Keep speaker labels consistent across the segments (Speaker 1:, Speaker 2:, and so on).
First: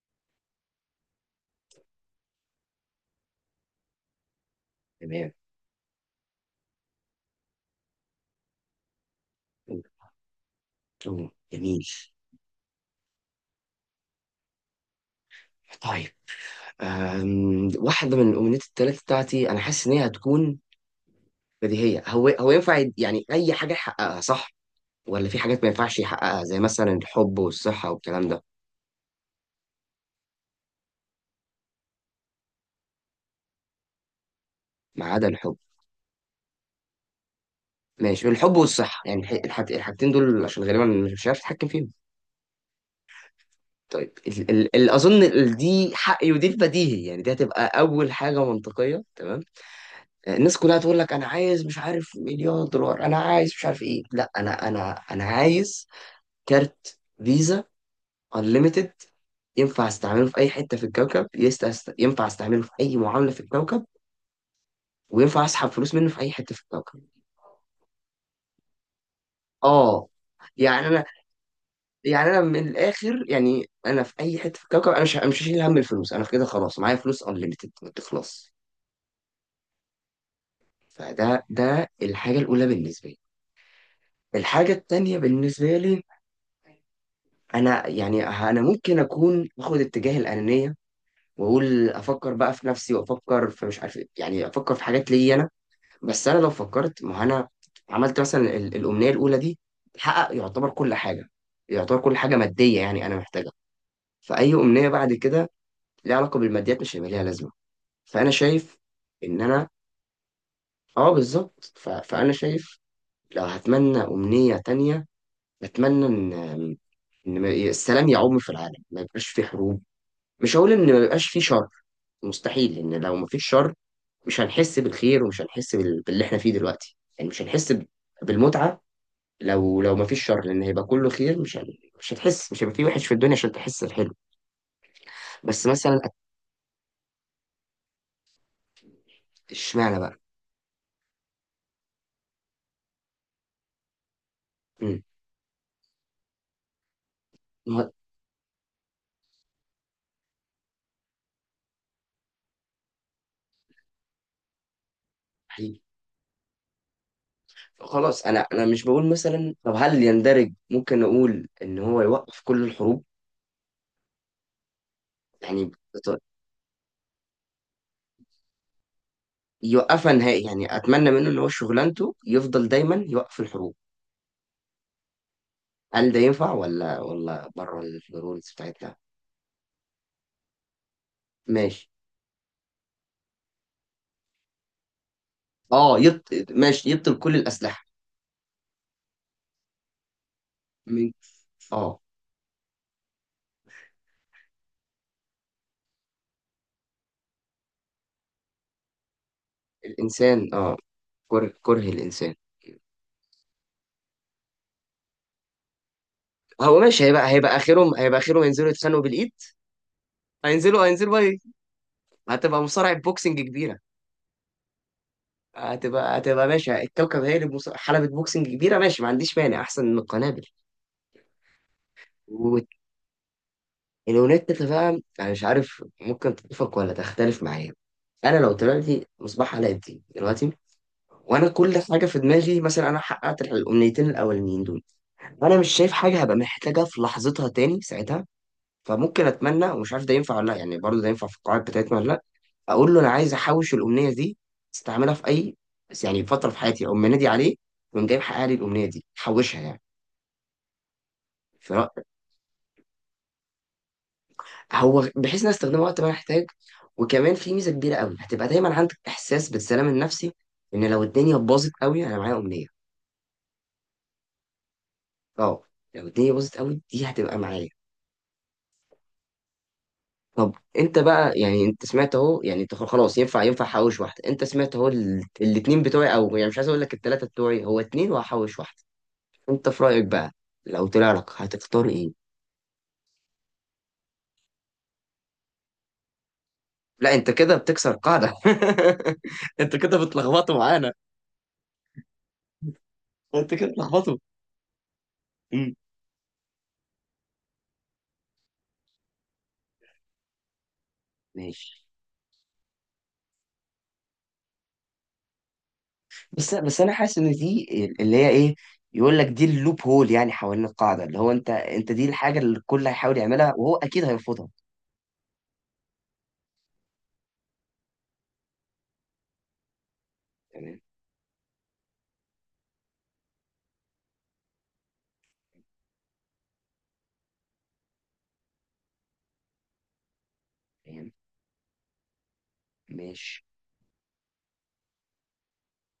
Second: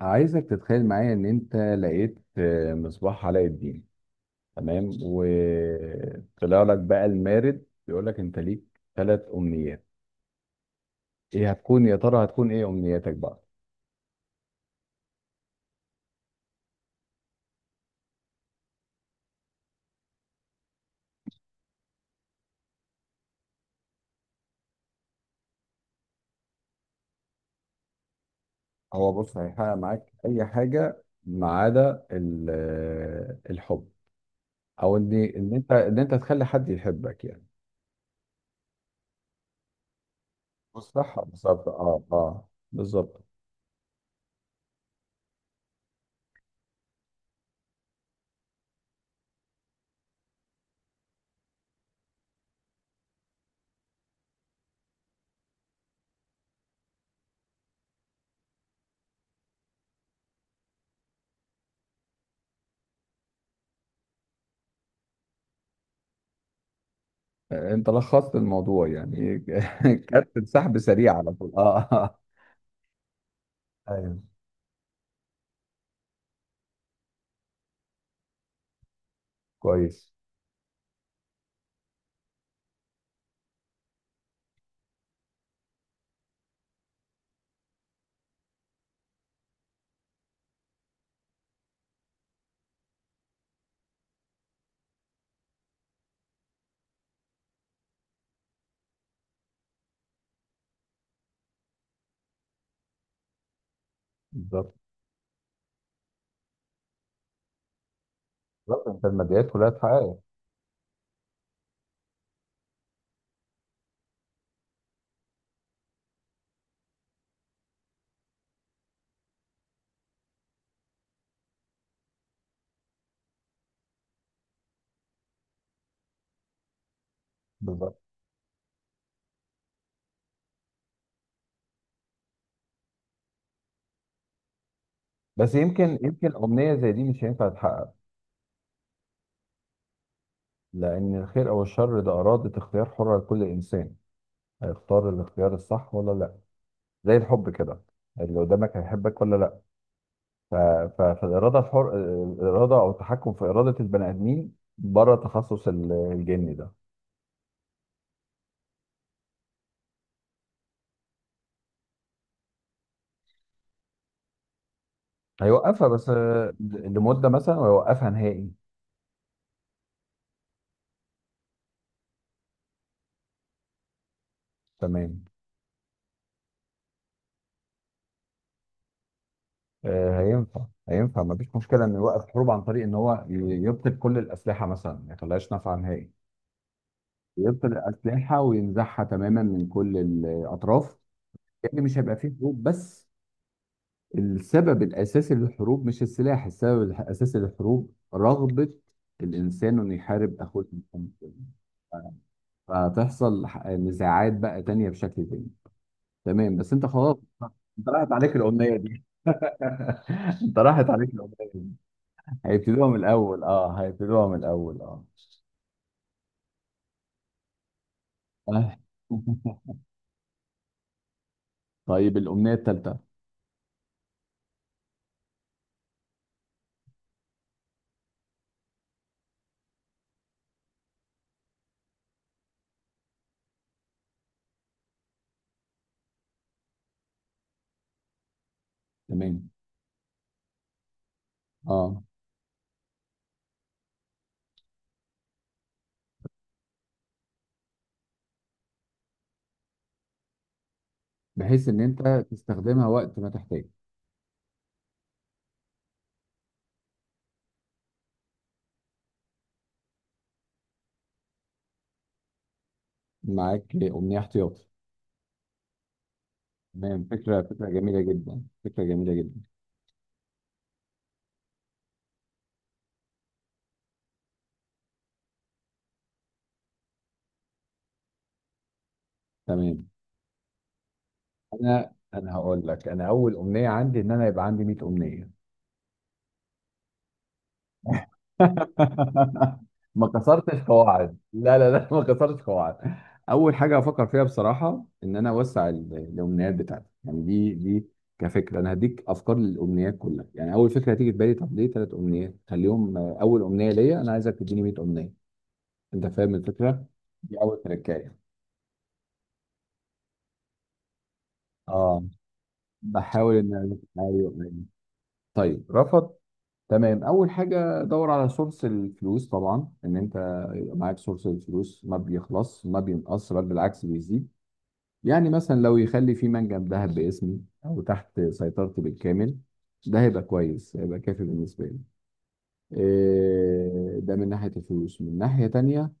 Speaker 1: عايزك تتخيل معايا ان انت لقيت مصباح علاء الدين. تمام،
Speaker 2: تمام.
Speaker 1: وطلع لك بقى المارد بيقول لك انت ليك ثلاث امنيات.
Speaker 2: أوه،
Speaker 1: ايه
Speaker 2: جميل.
Speaker 1: هتكون، يا ترى هتكون ايه امنياتك بقى؟
Speaker 2: طيب. واحدة من الأمنيات التلاتة بتاعتي أنا حاسس إن هي هتكون بديهية. هو هو ينفع يعني أي حاجة يحققها صح؟ ولا في حاجات ما ينفعش يحققها زي مثلا الحب والصحة والكلام ده.
Speaker 1: هو بص، هيحقق معاك اي حاجه ما عدا الحب، او
Speaker 2: ما
Speaker 1: ان
Speaker 2: عدا
Speaker 1: ان
Speaker 2: الحب.
Speaker 1: انت ان انت تخلي حد يحبك يعني.
Speaker 2: ماشي، الحب والصحة، يعني الحاجتين دول عشان غالبا
Speaker 1: بص، صح،
Speaker 2: مش عارف أتحكم
Speaker 1: بالظبط،
Speaker 2: فيهم.
Speaker 1: بالظبط.
Speaker 2: طيب، ال ال ال أظن دي حقي ودي البديهي، يعني دي هتبقى أول حاجة منطقية. تمام، الناس كلها تقول لك انا عايز مش عارف مليار دولار، انا عايز مش عارف ايه. لا، انا عايز كارت فيزا انليميتد ينفع استعمله في اي حته في الكوكب ينفع استعمله في اي معامله في الكوكب، وينفع اسحب فلوس منه في اي حته في الكوكب.
Speaker 1: انت لخصت الموضوع يعني.
Speaker 2: اه.
Speaker 1: كانت سحب
Speaker 2: يعني انا.
Speaker 1: سريع على طول.
Speaker 2: يعني انا من الاخر، يعني انا في
Speaker 1: ايوه،
Speaker 2: اي حته في الكوكب انا مش هشيل هم الفلوس، انا في كده خلاص معايا فلوس انليميتد ما تخلص.
Speaker 1: كويس.
Speaker 2: فده الحاجه الاولى بالنسبه لي. الحاجه التانيه بالنسبه لي، انا يعني انا ممكن اكون اخد اتجاه الانانيه واقول افكر بقى في نفسي وافكر في مش عارف إيه، يعني افكر في حاجات ليا انا. بس انا لو فكرت ما هو انا عملت مثلا الامنيه الاولى دي، تحقق يعتبر كل حاجه، يعتبر كل حاجه ماديه يعني انا محتاجها. فاي
Speaker 1: بالظبط،
Speaker 2: امنيه بعد كده ليها علاقه بالماديات مش هيبقى ليها لازمه. فانا شايف
Speaker 1: بالظبط، انت
Speaker 2: ان
Speaker 1: الماديات
Speaker 2: انا،
Speaker 1: كلها اتحققت.
Speaker 2: اه بالظبط. فانا شايف لو هتمنى امنيه تانية، اتمنى ان إن السلام يعم في العالم، ما يبقاش في حروب. مش هقول ان ما بيبقاش فيه شر، مستحيل، لان لو ما فيش شر مش هنحس بالخير ومش هنحس باللي احنا فيه دلوقتي، يعني مش هنحس
Speaker 1: بالظبط.
Speaker 2: بالمتعه. لو ما فيش شر، لان هيبقى كله خير، مش هتحس، مش هيبقى فيه وحش في الدنيا عشان تحس الحلو.
Speaker 1: بس
Speaker 2: بس
Speaker 1: يمكن
Speaker 2: مثلا
Speaker 1: يمكن امنيه زي دي مش هينفع تتحقق،
Speaker 2: اشمعنى بقى.
Speaker 1: لان الخير او الشر ده اراده اختيار حره لكل انسان.
Speaker 2: امم
Speaker 1: هيختار الاختيار الصح ولا لا؟ زي الحب كده،
Speaker 2: ما-
Speaker 1: اللي قدامك هيحبك ولا لا. ف... فالاراده الحر، الاراده او التحكم في اراده البني ادمين بره تخصص
Speaker 2: حقيقي.
Speaker 1: الجني ده.
Speaker 2: خلاص، انا مش بقول مثلا، طب هل يندرج ممكن نقول ان هو يوقف كل الحروب يعني؟
Speaker 1: هيوقفها بس
Speaker 2: بط-
Speaker 1: لمده مثلا، ويوقفها نهائي.
Speaker 2: يوقفها نهائي، يعني اتمنى منه ان هو شغلانته يفضل دايما يوقف الحروب.
Speaker 1: تمام.
Speaker 2: هل ده ينفع ولا بره الرولز بتاعتنا؟
Speaker 1: هينفع، هينفع، مفيش مشكله
Speaker 2: ماشي.
Speaker 1: انه يوقف حروب عن طريق ان هو يبطل كل الاسلحه مثلا، ما يخليهاش نافعه
Speaker 2: اه،
Speaker 1: نهائي.
Speaker 2: ماشي يبطل كل
Speaker 1: يبطل
Speaker 2: الأسلحة.
Speaker 1: الاسلحه وينزعها تماما من كل الاطراف.
Speaker 2: من.
Speaker 1: يعني مش
Speaker 2: اه.
Speaker 1: هيبقى فيه حروب، بس السبب الاساسي للحروب مش السلاح، السبب الاساسي للحروب رغبه الانسان انه يحارب
Speaker 2: الإنسان،
Speaker 1: اخوه
Speaker 2: اه.
Speaker 1: المسلم.
Speaker 2: كره كره الإنسان.
Speaker 1: فتحصل نزاعات بقى تانية بشكل تاني. تمام، بس
Speaker 2: هو
Speaker 1: انت
Speaker 2: ماشي،
Speaker 1: خلاص،
Speaker 2: هيبقى
Speaker 1: انت
Speaker 2: آخرهم،
Speaker 1: راحت
Speaker 2: هيبقى
Speaker 1: عليك
Speaker 2: آخرهم ينزلوا
Speaker 1: الامنيه
Speaker 2: يتخانقوا
Speaker 1: دي.
Speaker 2: بالإيد.
Speaker 1: انت
Speaker 2: هينزلوا
Speaker 1: راحت عليك
Speaker 2: هينزلوا بقى إيه؟
Speaker 1: الامنيه.
Speaker 2: هتبقى
Speaker 1: هيبتدوها
Speaker 2: مصارعة
Speaker 1: من
Speaker 2: بوكسنج
Speaker 1: الأول،
Speaker 2: كبيرة.
Speaker 1: اه، هيبتدوها من الأول، اه.
Speaker 2: هتبقى ماشي، الكوكب هي اللي حلبة بوكسنج كبيرة.
Speaker 1: آه.
Speaker 2: ماشي، ما عنديش مانع، أحسن من القنابل.
Speaker 1: طيب، الأمنية التالتة.
Speaker 2: والأونيتا بقى، أنا مش عارف ممكن تتفق ولا تختلف معايا. أنا لو طلعت لي مصباح علاء الدين دلوقتي وانا كل حاجه في دماغي، مثلا انا حققت الامنيتين الاولانيين دول، انا مش شايف حاجه هبقى محتاجها في لحظتها تاني ساعتها. فممكن
Speaker 1: تمام.
Speaker 2: اتمنى ومش عارف ده ينفع ولا لا، يعني برضه ده ينفع في القواعد بتاعتنا
Speaker 1: اه
Speaker 2: ولا لا. اقول له انا عايز احوش الامنيه دي، استعملها في اي بس يعني فتره في حياتي، اقوم منادي عليه ويقوم جاي محقق لي الامنيه دي، حوشها يعني.
Speaker 1: بحيث إن
Speaker 2: فرا-
Speaker 1: أنت تستخدمها وقت ما تحتاج.
Speaker 2: هو بحيث ان أنا استخدمها وقت ما أنا احتاج. وكمان في ميزه كبيره قوي، هتبقى دايما عندك احساس بالسلام النفسي، ان لو الدنيا باظت قوي انا معايا امنيه.
Speaker 1: معاك أمنية احتياطي.
Speaker 2: اه، لو الدنيا باظت قوي
Speaker 1: تمام،
Speaker 2: دي هتبقى
Speaker 1: فكرة،
Speaker 2: معايا.
Speaker 1: فكرة جميلة جدا، فكرة جميلة جدا.
Speaker 2: طب انت بقى، يعني انت سمعت اهو، يعني انت خلاص ينفع احوش واحده، انت سمعت اهو الاتنين بتوعي، او يعني مش عايز اقول لك التلاته بتوعي، هو اتنين وهحوش واحده. انت في
Speaker 1: تمام.
Speaker 2: رايك بقى، لو طلع لك هتختار
Speaker 1: أنا
Speaker 2: ايه؟
Speaker 1: أنا هقول لك، أنا أول أمنية عندي إن أنا يبقى عندي 100 أمنية.
Speaker 2: لا، انت كده بتكسر قاعده. انت كده
Speaker 1: ما
Speaker 2: بتلخبطوا
Speaker 1: كسرتش
Speaker 2: معانا.
Speaker 1: قواعد، لا لا لا، ما كسرتش قواعد.
Speaker 2: انت
Speaker 1: اول
Speaker 2: كده
Speaker 1: حاجه افكر
Speaker 2: بتلخبطوا.
Speaker 1: فيها بصراحه ان انا اوسع
Speaker 2: امم،
Speaker 1: الامنيات بتاعتي، يعني دي كفكره. انا هديك افكار للامنيات كلها. يعني اول فكره هتيجي في بالي، طب ليه
Speaker 2: ماشي.
Speaker 1: ثلاث امنيات؟ خليهم اول امنيه ليا، انا عايزك تديني 100 امنيه. انت فاهم
Speaker 2: بس بس
Speaker 1: الفكره؟
Speaker 2: انا حاسس ان
Speaker 1: دي اول
Speaker 2: دي اللي
Speaker 1: تركايه.
Speaker 2: هي ايه، يقول لك دي اللوب هول، يعني حوالين القاعده، اللي هو انت دي
Speaker 1: اه،
Speaker 2: الحاجه اللي الكل هيحاول
Speaker 1: بحاول ان
Speaker 2: يعملها وهو اكيد
Speaker 1: ايوه،
Speaker 2: هيرفضها.
Speaker 1: أيوة. طيب، رفض. تمام، اول حاجه دور على سورس الفلوس طبعا، ان انت يبقى
Speaker 2: تمام.
Speaker 1: معاك سورس الفلوس ما بيخلص ما بينقص، بل بالعكس بيزيد. يعني مثلا لو يخلي في منجم ذهب باسمي او تحت سيطرتي بالكامل، ده هيبقى كويس، هيبقى
Speaker 2: تمام.
Speaker 1: كافي بالنسبه لي.
Speaker 2: ماشي.
Speaker 1: ده من ناحيه الفلوس. من ناحيه تانية،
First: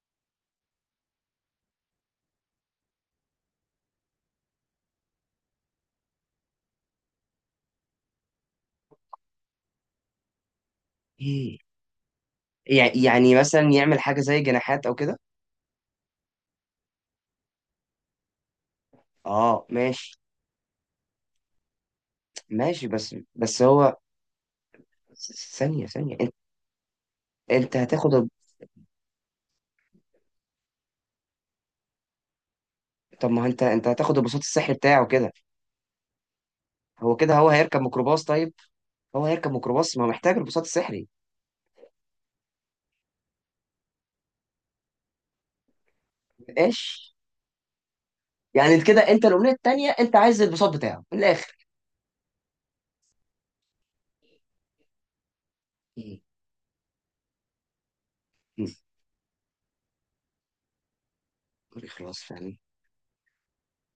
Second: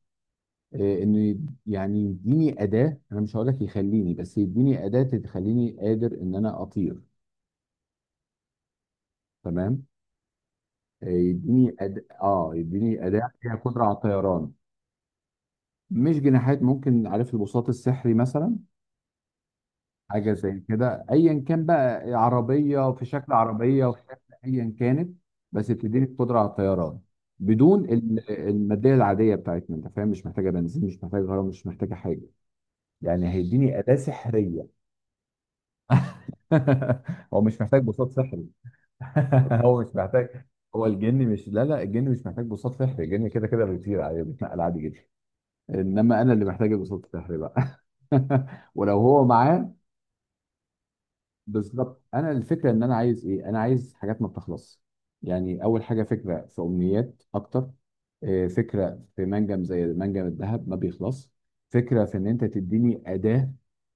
Speaker 1: ان يعني يديني اداه، انا مش هقول لك يخليني، بس يديني اداه تخليني قادر ان انا اطير. تمام. إيه،
Speaker 2: ايه؟
Speaker 1: يديني أد... اه يديني اداه
Speaker 2: يعني
Speaker 1: فيها
Speaker 2: مثلا
Speaker 1: قدره على
Speaker 2: يعمل حاجة زي
Speaker 1: الطيران.
Speaker 2: جناحات أو كده.
Speaker 1: مش جناحات، ممكن عارف البساط السحري مثلا،
Speaker 2: اه ماشي.
Speaker 1: حاجه زي كده، ايا كان بقى،
Speaker 2: ماشي،
Speaker 1: عربيه في
Speaker 2: بس
Speaker 1: شكل
Speaker 2: بس
Speaker 1: عربيه
Speaker 2: هو
Speaker 1: وفي شكل ايا كانت، بس
Speaker 2: ثانية
Speaker 1: بتديني
Speaker 2: ثانية. انت
Speaker 1: القدره على الطيران
Speaker 2: انت
Speaker 1: بدون
Speaker 2: هتاخد
Speaker 1: الماديه العاديه بتاعتنا، انت فاهم؟ مش محتاجه بنزين، مش محتاجه غرام، مش محتاجه حاجه،
Speaker 2: طب
Speaker 1: يعني
Speaker 2: ما هو انت،
Speaker 1: هيديني
Speaker 2: انت
Speaker 1: اداه
Speaker 2: هتاخد البساط
Speaker 1: سحريه.
Speaker 2: السحري بتاعه كده. هو كده،
Speaker 1: هو
Speaker 2: هو
Speaker 1: مش
Speaker 2: هيركب
Speaker 1: محتاج بساط
Speaker 2: ميكروباص
Speaker 1: سحري.
Speaker 2: طيب. هو هيركب
Speaker 1: هو
Speaker 2: ميكروباص،
Speaker 1: مش
Speaker 2: ما هو محتاج
Speaker 1: محتاج.
Speaker 2: البساط
Speaker 1: هو
Speaker 2: السحري.
Speaker 1: الجن مش لا لا، الجن مش محتاج بساط سحري، الجن كده كده بيطير عادي، بيتنقل عادي جدا. انما انا اللي محتاج القسط
Speaker 2: ماشي،
Speaker 1: الشهري بقى.
Speaker 2: يعني
Speaker 1: ولو
Speaker 2: كده انت
Speaker 1: هو
Speaker 2: الأمنية
Speaker 1: معاه،
Speaker 2: التانية انت عايز البساط بتاعه من الآخر.
Speaker 1: بالظبط. انا الفكره ان انا عايز ايه؟ انا عايز حاجات ما بتخلص. يعني اول حاجه،
Speaker 2: م-
Speaker 1: فكره في امنيات اكتر.
Speaker 2: م-
Speaker 1: فكره في منجم زي منجم الذهب ما بيخلص. فكره في
Speaker 2: خلاص
Speaker 1: ان انت
Speaker 2: فعلا
Speaker 1: تديني اداه،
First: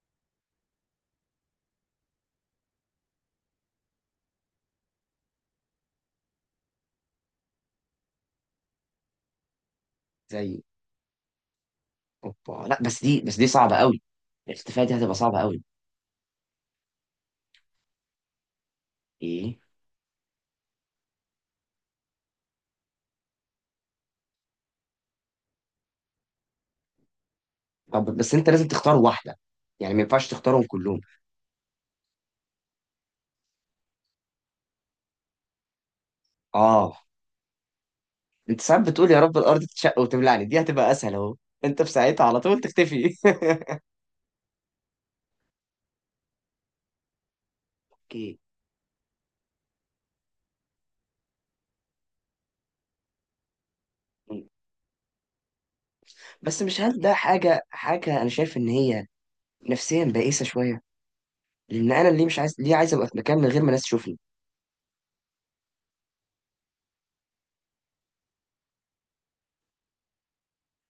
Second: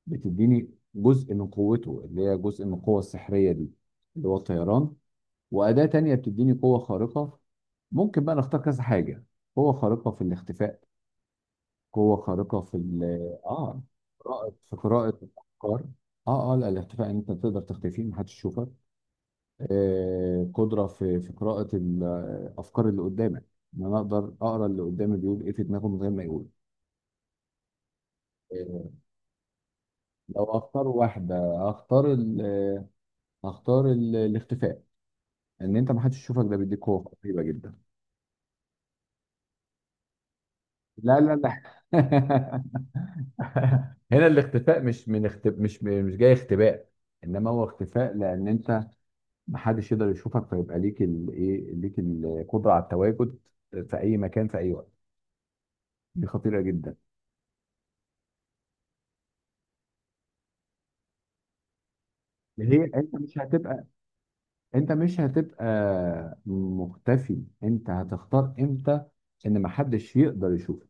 Speaker 1: بتديني جزء من قوته اللي هي جزء من القوه السحريه دي، اللي هو الطيران. واداه تانية بتديني قوه خارقه. ممكن بقى نختار كذا حاجه. قوه خارقه في
Speaker 2: زي.
Speaker 1: الاختفاء، قوة خارقة
Speaker 2: اوبا،
Speaker 1: في
Speaker 2: لا بس
Speaker 1: ال
Speaker 2: دي بس دي صعبة
Speaker 1: اه
Speaker 2: قوي.
Speaker 1: قراءة في
Speaker 2: الاتفاقية دي
Speaker 1: قراءة
Speaker 2: هتبقى صعبة قوي.
Speaker 1: الأفكار. اه لا، الاختفاء ان انت تقدر تختفي، محدش يشوفك.
Speaker 2: ايه.
Speaker 1: قدرة في قراءة الأفكار اللي قدامك، ان انا اقدر اقرا اللي قدامي بيقول ايه في دماغه من غير ما يقول.
Speaker 2: طب بس انت لازم تختار
Speaker 1: آه
Speaker 2: واحدة، يعني ما ينفعش
Speaker 1: لو
Speaker 2: تختارهم
Speaker 1: اختار
Speaker 2: كلهم.
Speaker 1: واحدة، هختار ال آه، هختار ال- الاختفاء. ان انت محدش يشوفك، ده بيديك
Speaker 2: اه،
Speaker 1: قوة رهيبة جدا.
Speaker 2: انت ساعات بتقول يا رب الارض تتشق وتبلعني، دي هتبقى اسهل
Speaker 1: لا
Speaker 2: اهو.
Speaker 1: لا لا.
Speaker 2: انت في ساعتها على طول تختفي.
Speaker 1: هنا الاختفاء مش جاي اختباء، انما هو اختفاء
Speaker 2: اوكي.
Speaker 1: لان انت محدش يقدر يشوفك، فيبقى ليك الايه، ليك القدره على التواجد في اي مكان في اي وقت. دي خطيره
Speaker 2: بس مش
Speaker 1: جدا.
Speaker 2: هل ده حاجه حاجه انا شايف ان هي نفسيا بائسه شويه، لان انا اللي مش عايز ليه،
Speaker 1: هي
Speaker 2: عايز ابقى
Speaker 1: انت
Speaker 2: في مكان
Speaker 1: مش
Speaker 2: من غير ما ناس
Speaker 1: هتبقى،
Speaker 2: تشوفني.
Speaker 1: انت مش هتبقى مختفي، انت هتختار امتى ان محدش يقدر يشوفك.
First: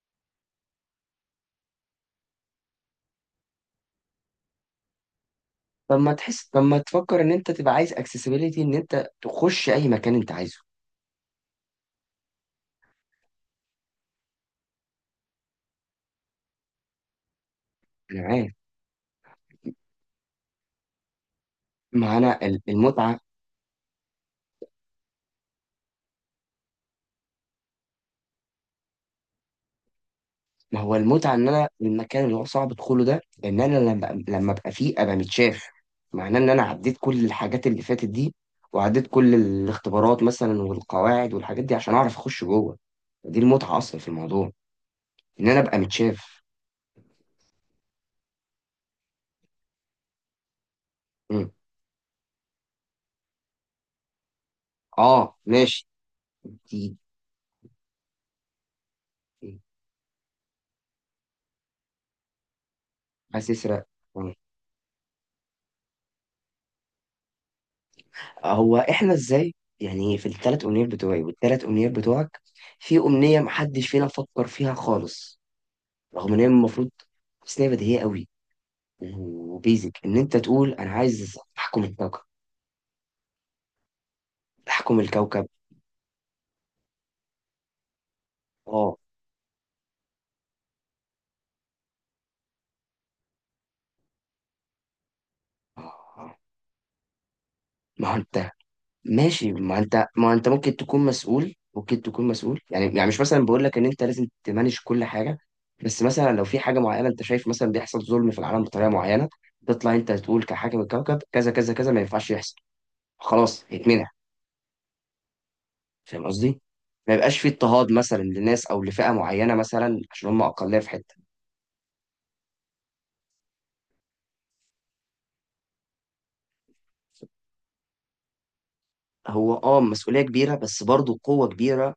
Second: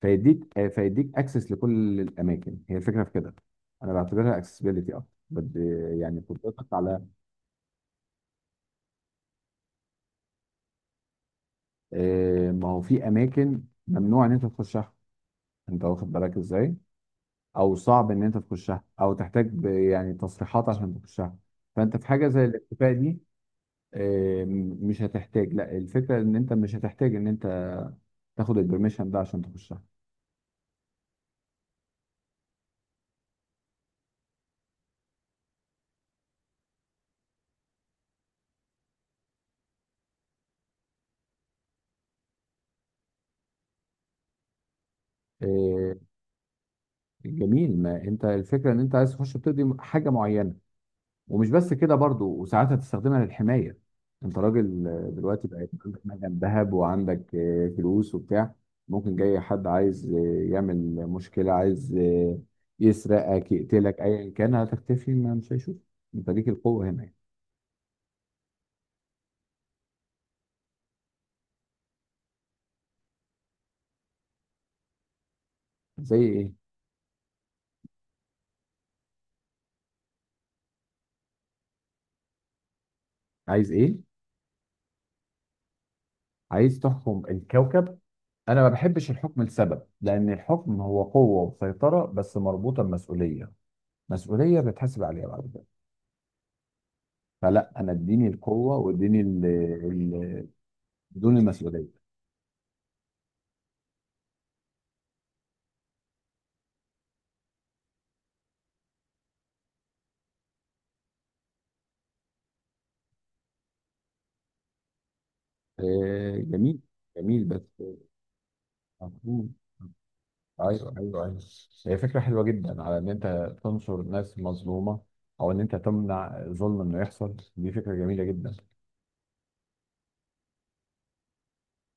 Speaker 1: فيديك اكسس لكل الاماكن، هي الفكره في كده. انا بعتبرها اكسسبيليتي اكتر
Speaker 2: طب ما
Speaker 1: يعني
Speaker 2: تحس، طب
Speaker 1: قدرتك
Speaker 2: ما
Speaker 1: على،
Speaker 2: تفكر ان انت تبقى عايز اكسسبيليتي، ان انت تخش اي مكان انت عايزه.
Speaker 1: ما هو في اماكن ممنوع ان انت تخشها، انت واخد بالك ازاي، او صعب
Speaker 2: انا
Speaker 1: ان انت
Speaker 2: معاك.
Speaker 1: تخشها، او تحتاج يعني تصريحات عشان تخشها. فانت في
Speaker 2: ما
Speaker 1: حاجه زي
Speaker 2: انا
Speaker 1: الاختفاء دي
Speaker 2: المتعه.
Speaker 1: مش هتحتاج، لا، الفكره ان انت مش هتحتاج ان انت تاخد البرميشن ده عشان تخشها.
Speaker 2: ما هو المتعة إن أنا المكان اللي هو صعب أدخله ده، إن أنا لما أبقى فيه أبقى متشاف، معناه إن أنا عديت كل الحاجات اللي فاتت دي وعديت كل الاختبارات مثلا والقواعد والحاجات دي عشان أعرف أخش جوه. دي المتعة أصلا في الموضوع، إن أنا أبقى
Speaker 1: آه،
Speaker 2: متشاف.
Speaker 1: جميل، ما انت الفكره ان انت عايز تخش بتقضي حاجه معينه،
Speaker 2: مم.
Speaker 1: ومش بس كده برضو، وساعات هتستخدمها للحماية. انت راجل
Speaker 2: آه
Speaker 1: دلوقتي بقى، يبقى
Speaker 2: ماشي.
Speaker 1: عندك مجال ذهب،
Speaker 2: دي.
Speaker 1: وعندك فلوس وبتاع، ممكن جاي
Speaker 2: دي.
Speaker 1: حد عايز يعمل مشكلة، عايز
Speaker 2: عايز
Speaker 1: يسرقك،
Speaker 2: تسرق.
Speaker 1: يقتلك، ايا
Speaker 2: مم.
Speaker 1: كان، هتختفي ما مش هيشوف، انت ليك القوة هنا يعني.
Speaker 2: هو إحنا إزاي يعني، في الثلاث أمنيات بتوعي والثلاث أمنيات بتوعك، في أمنية محدش فينا فكر فيها خالص،
Speaker 1: زي
Speaker 2: رغم إن هي
Speaker 1: ايه؟
Speaker 2: المفروض، بس إن هي بديهية قوي، وبيزك ان انت تقول انا عايز احكم الكوكب.
Speaker 1: عايز ايه؟
Speaker 2: احكم الكوكب.
Speaker 1: عايز تحكم الكوكب. انا ما
Speaker 2: اه.
Speaker 1: بحبش الحكم لسبب، لان الحكم هو قوة وسيطرة بس مربوطة بمسؤولية، مسؤولية بتحاسب عليها بعد كده.
Speaker 2: آه.
Speaker 1: فلا، انا
Speaker 2: ما هو
Speaker 1: اديني
Speaker 2: انت،
Speaker 1: القوة واديني
Speaker 2: ماشي، ما انت
Speaker 1: ال-
Speaker 2: ممكن تكون
Speaker 1: بدون
Speaker 2: مسؤول،
Speaker 1: المسؤوليه.
Speaker 2: ممكن تكون مسؤول، يعني مش مثلا بقول لك ان انت لازم تمانج كل حاجه. بس مثلا لو في حاجه معينه انت شايف مثلا بيحصل ظلم في العالم بطريقه معينه، تطلع انت تقول كحاكم الكوكب كذا كذا كذا، ما ينفعش يحصل، خلاص يتمنع. فاهم قصدي؟
Speaker 1: جميل،
Speaker 2: ما يبقاش
Speaker 1: جميل،
Speaker 2: في
Speaker 1: بس
Speaker 2: اضطهاد مثلا لناس او لفئه معينه
Speaker 1: مفهوم.
Speaker 2: مثلا عشان هم اقليه في
Speaker 1: ايوه،
Speaker 2: حته.
Speaker 1: ايوه، ايوه، هي فكره حلوه جدا على ان انت تنصر ناس مظلومه، او ان انت تمنع ظلم انه يحصل، دي فكره جميله جدا.
Speaker 2: هو اه، مسؤولية كبيرة بس برضه قوة كبيرة،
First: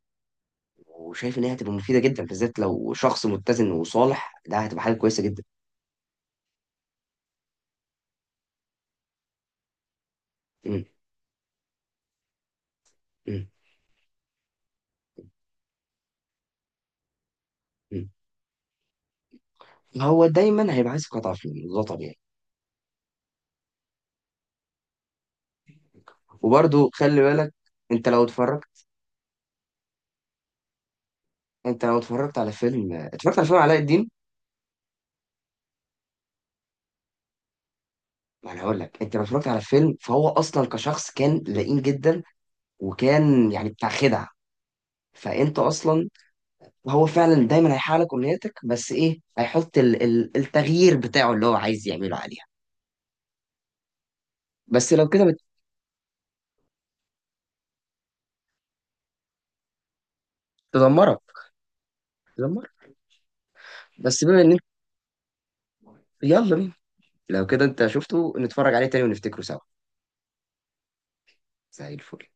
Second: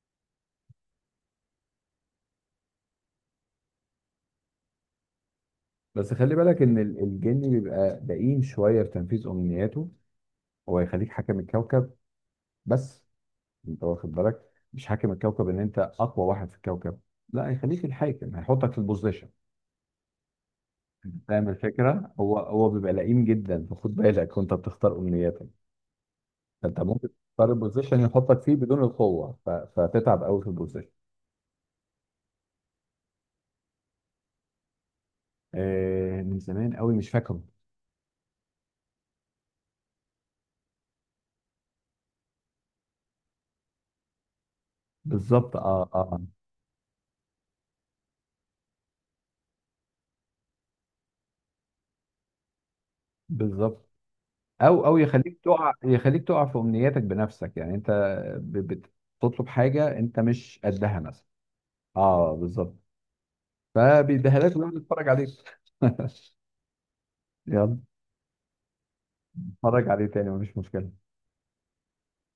Speaker 2: وشايف ان هي هتبقى مفيدة جدا، بالذات لو شخص متزن وصالح ده هتبقى حاجة كويسة جدا.
Speaker 1: بس خلي بالك ان الجن بيبقى دقيق شويه في تنفيذ امنياته. هو
Speaker 2: م-
Speaker 1: يخليك حاكم الكوكب بس،
Speaker 2: م-
Speaker 1: انت واخد بالك؟ مش حاكم الكوكب ان انت اقوى واحد في الكوكب، لا، هيخليك
Speaker 2: م.
Speaker 1: الحاكم، هيحطك في البوزيشن.
Speaker 2: هو دايما هيبقى عايز قطع
Speaker 1: فاهم
Speaker 2: فيلم، ده
Speaker 1: الفكره؟
Speaker 2: طبيعي.
Speaker 1: هو بيبقى لئيم جدا، فخد بالك وانت بتختار امنياتك. فانت
Speaker 2: وبرضه
Speaker 1: ممكن
Speaker 2: خلي
Speaker 1: تختار
Speaker 2: بالك،
Speaker 1: البوزيشن
Speaker 2: انت لو
Speaker 1: يحطك فيه بدون
Speaker 2: اتفرجت،
Speaker 1: القوه، فتتعب قوي في البوزيشن.
Speaker 2: انت لو اتفرجت على فيلم اتفرجت على فيلم علاء الدين.
Speaker 1: آه، من زمان قوي، مش فاكره.
Speaker 2: ما انا هقول لك انت لو اتفرجت على فيلم، فهو اصلا كشخص كان لئيم جدا وكان يعني بتاع خدع.
Speaker 1: بالظبط،
Speaker 2: فانت اصلا، هو فعلا دايما هيحقق لك امنياتك، بس ايه، هيحط التغيير بتاعه اللي هو عايز يعمله عليه.
Speaker 1: بالظبط. او
Speaker 2: بس
Speaker 1: او
Speaker 2: لو كده
Speaker 1: يخليك
Speaker 2: بتدمرك.
Speaker 1: تقع، يخليك تقع في امنياتك بنفسك، يعني انت ب- بتطلب حاجه انت مش قدها
Speaker 2: تدمرك.
Speaker 1: مثلا. اه، بالظبط.
Speaker 2: تدمرك. بس
Speaker 1: فبيديها
Speaker 2: بما ان
Speaker 1: لك
Speaker 2: انت،
Speaker 1: ويقعد يتفرج عليك.
Speaker 2: يلا بينا، لو كده
Speaker 1: يلا،
Speaker 2: انت شفته نتفرج عليه تاني ونفتكره سوا.
Speaker 1: اتفرج عليه تاني، مفيش مشكله.
Speaker 2: زي الفل.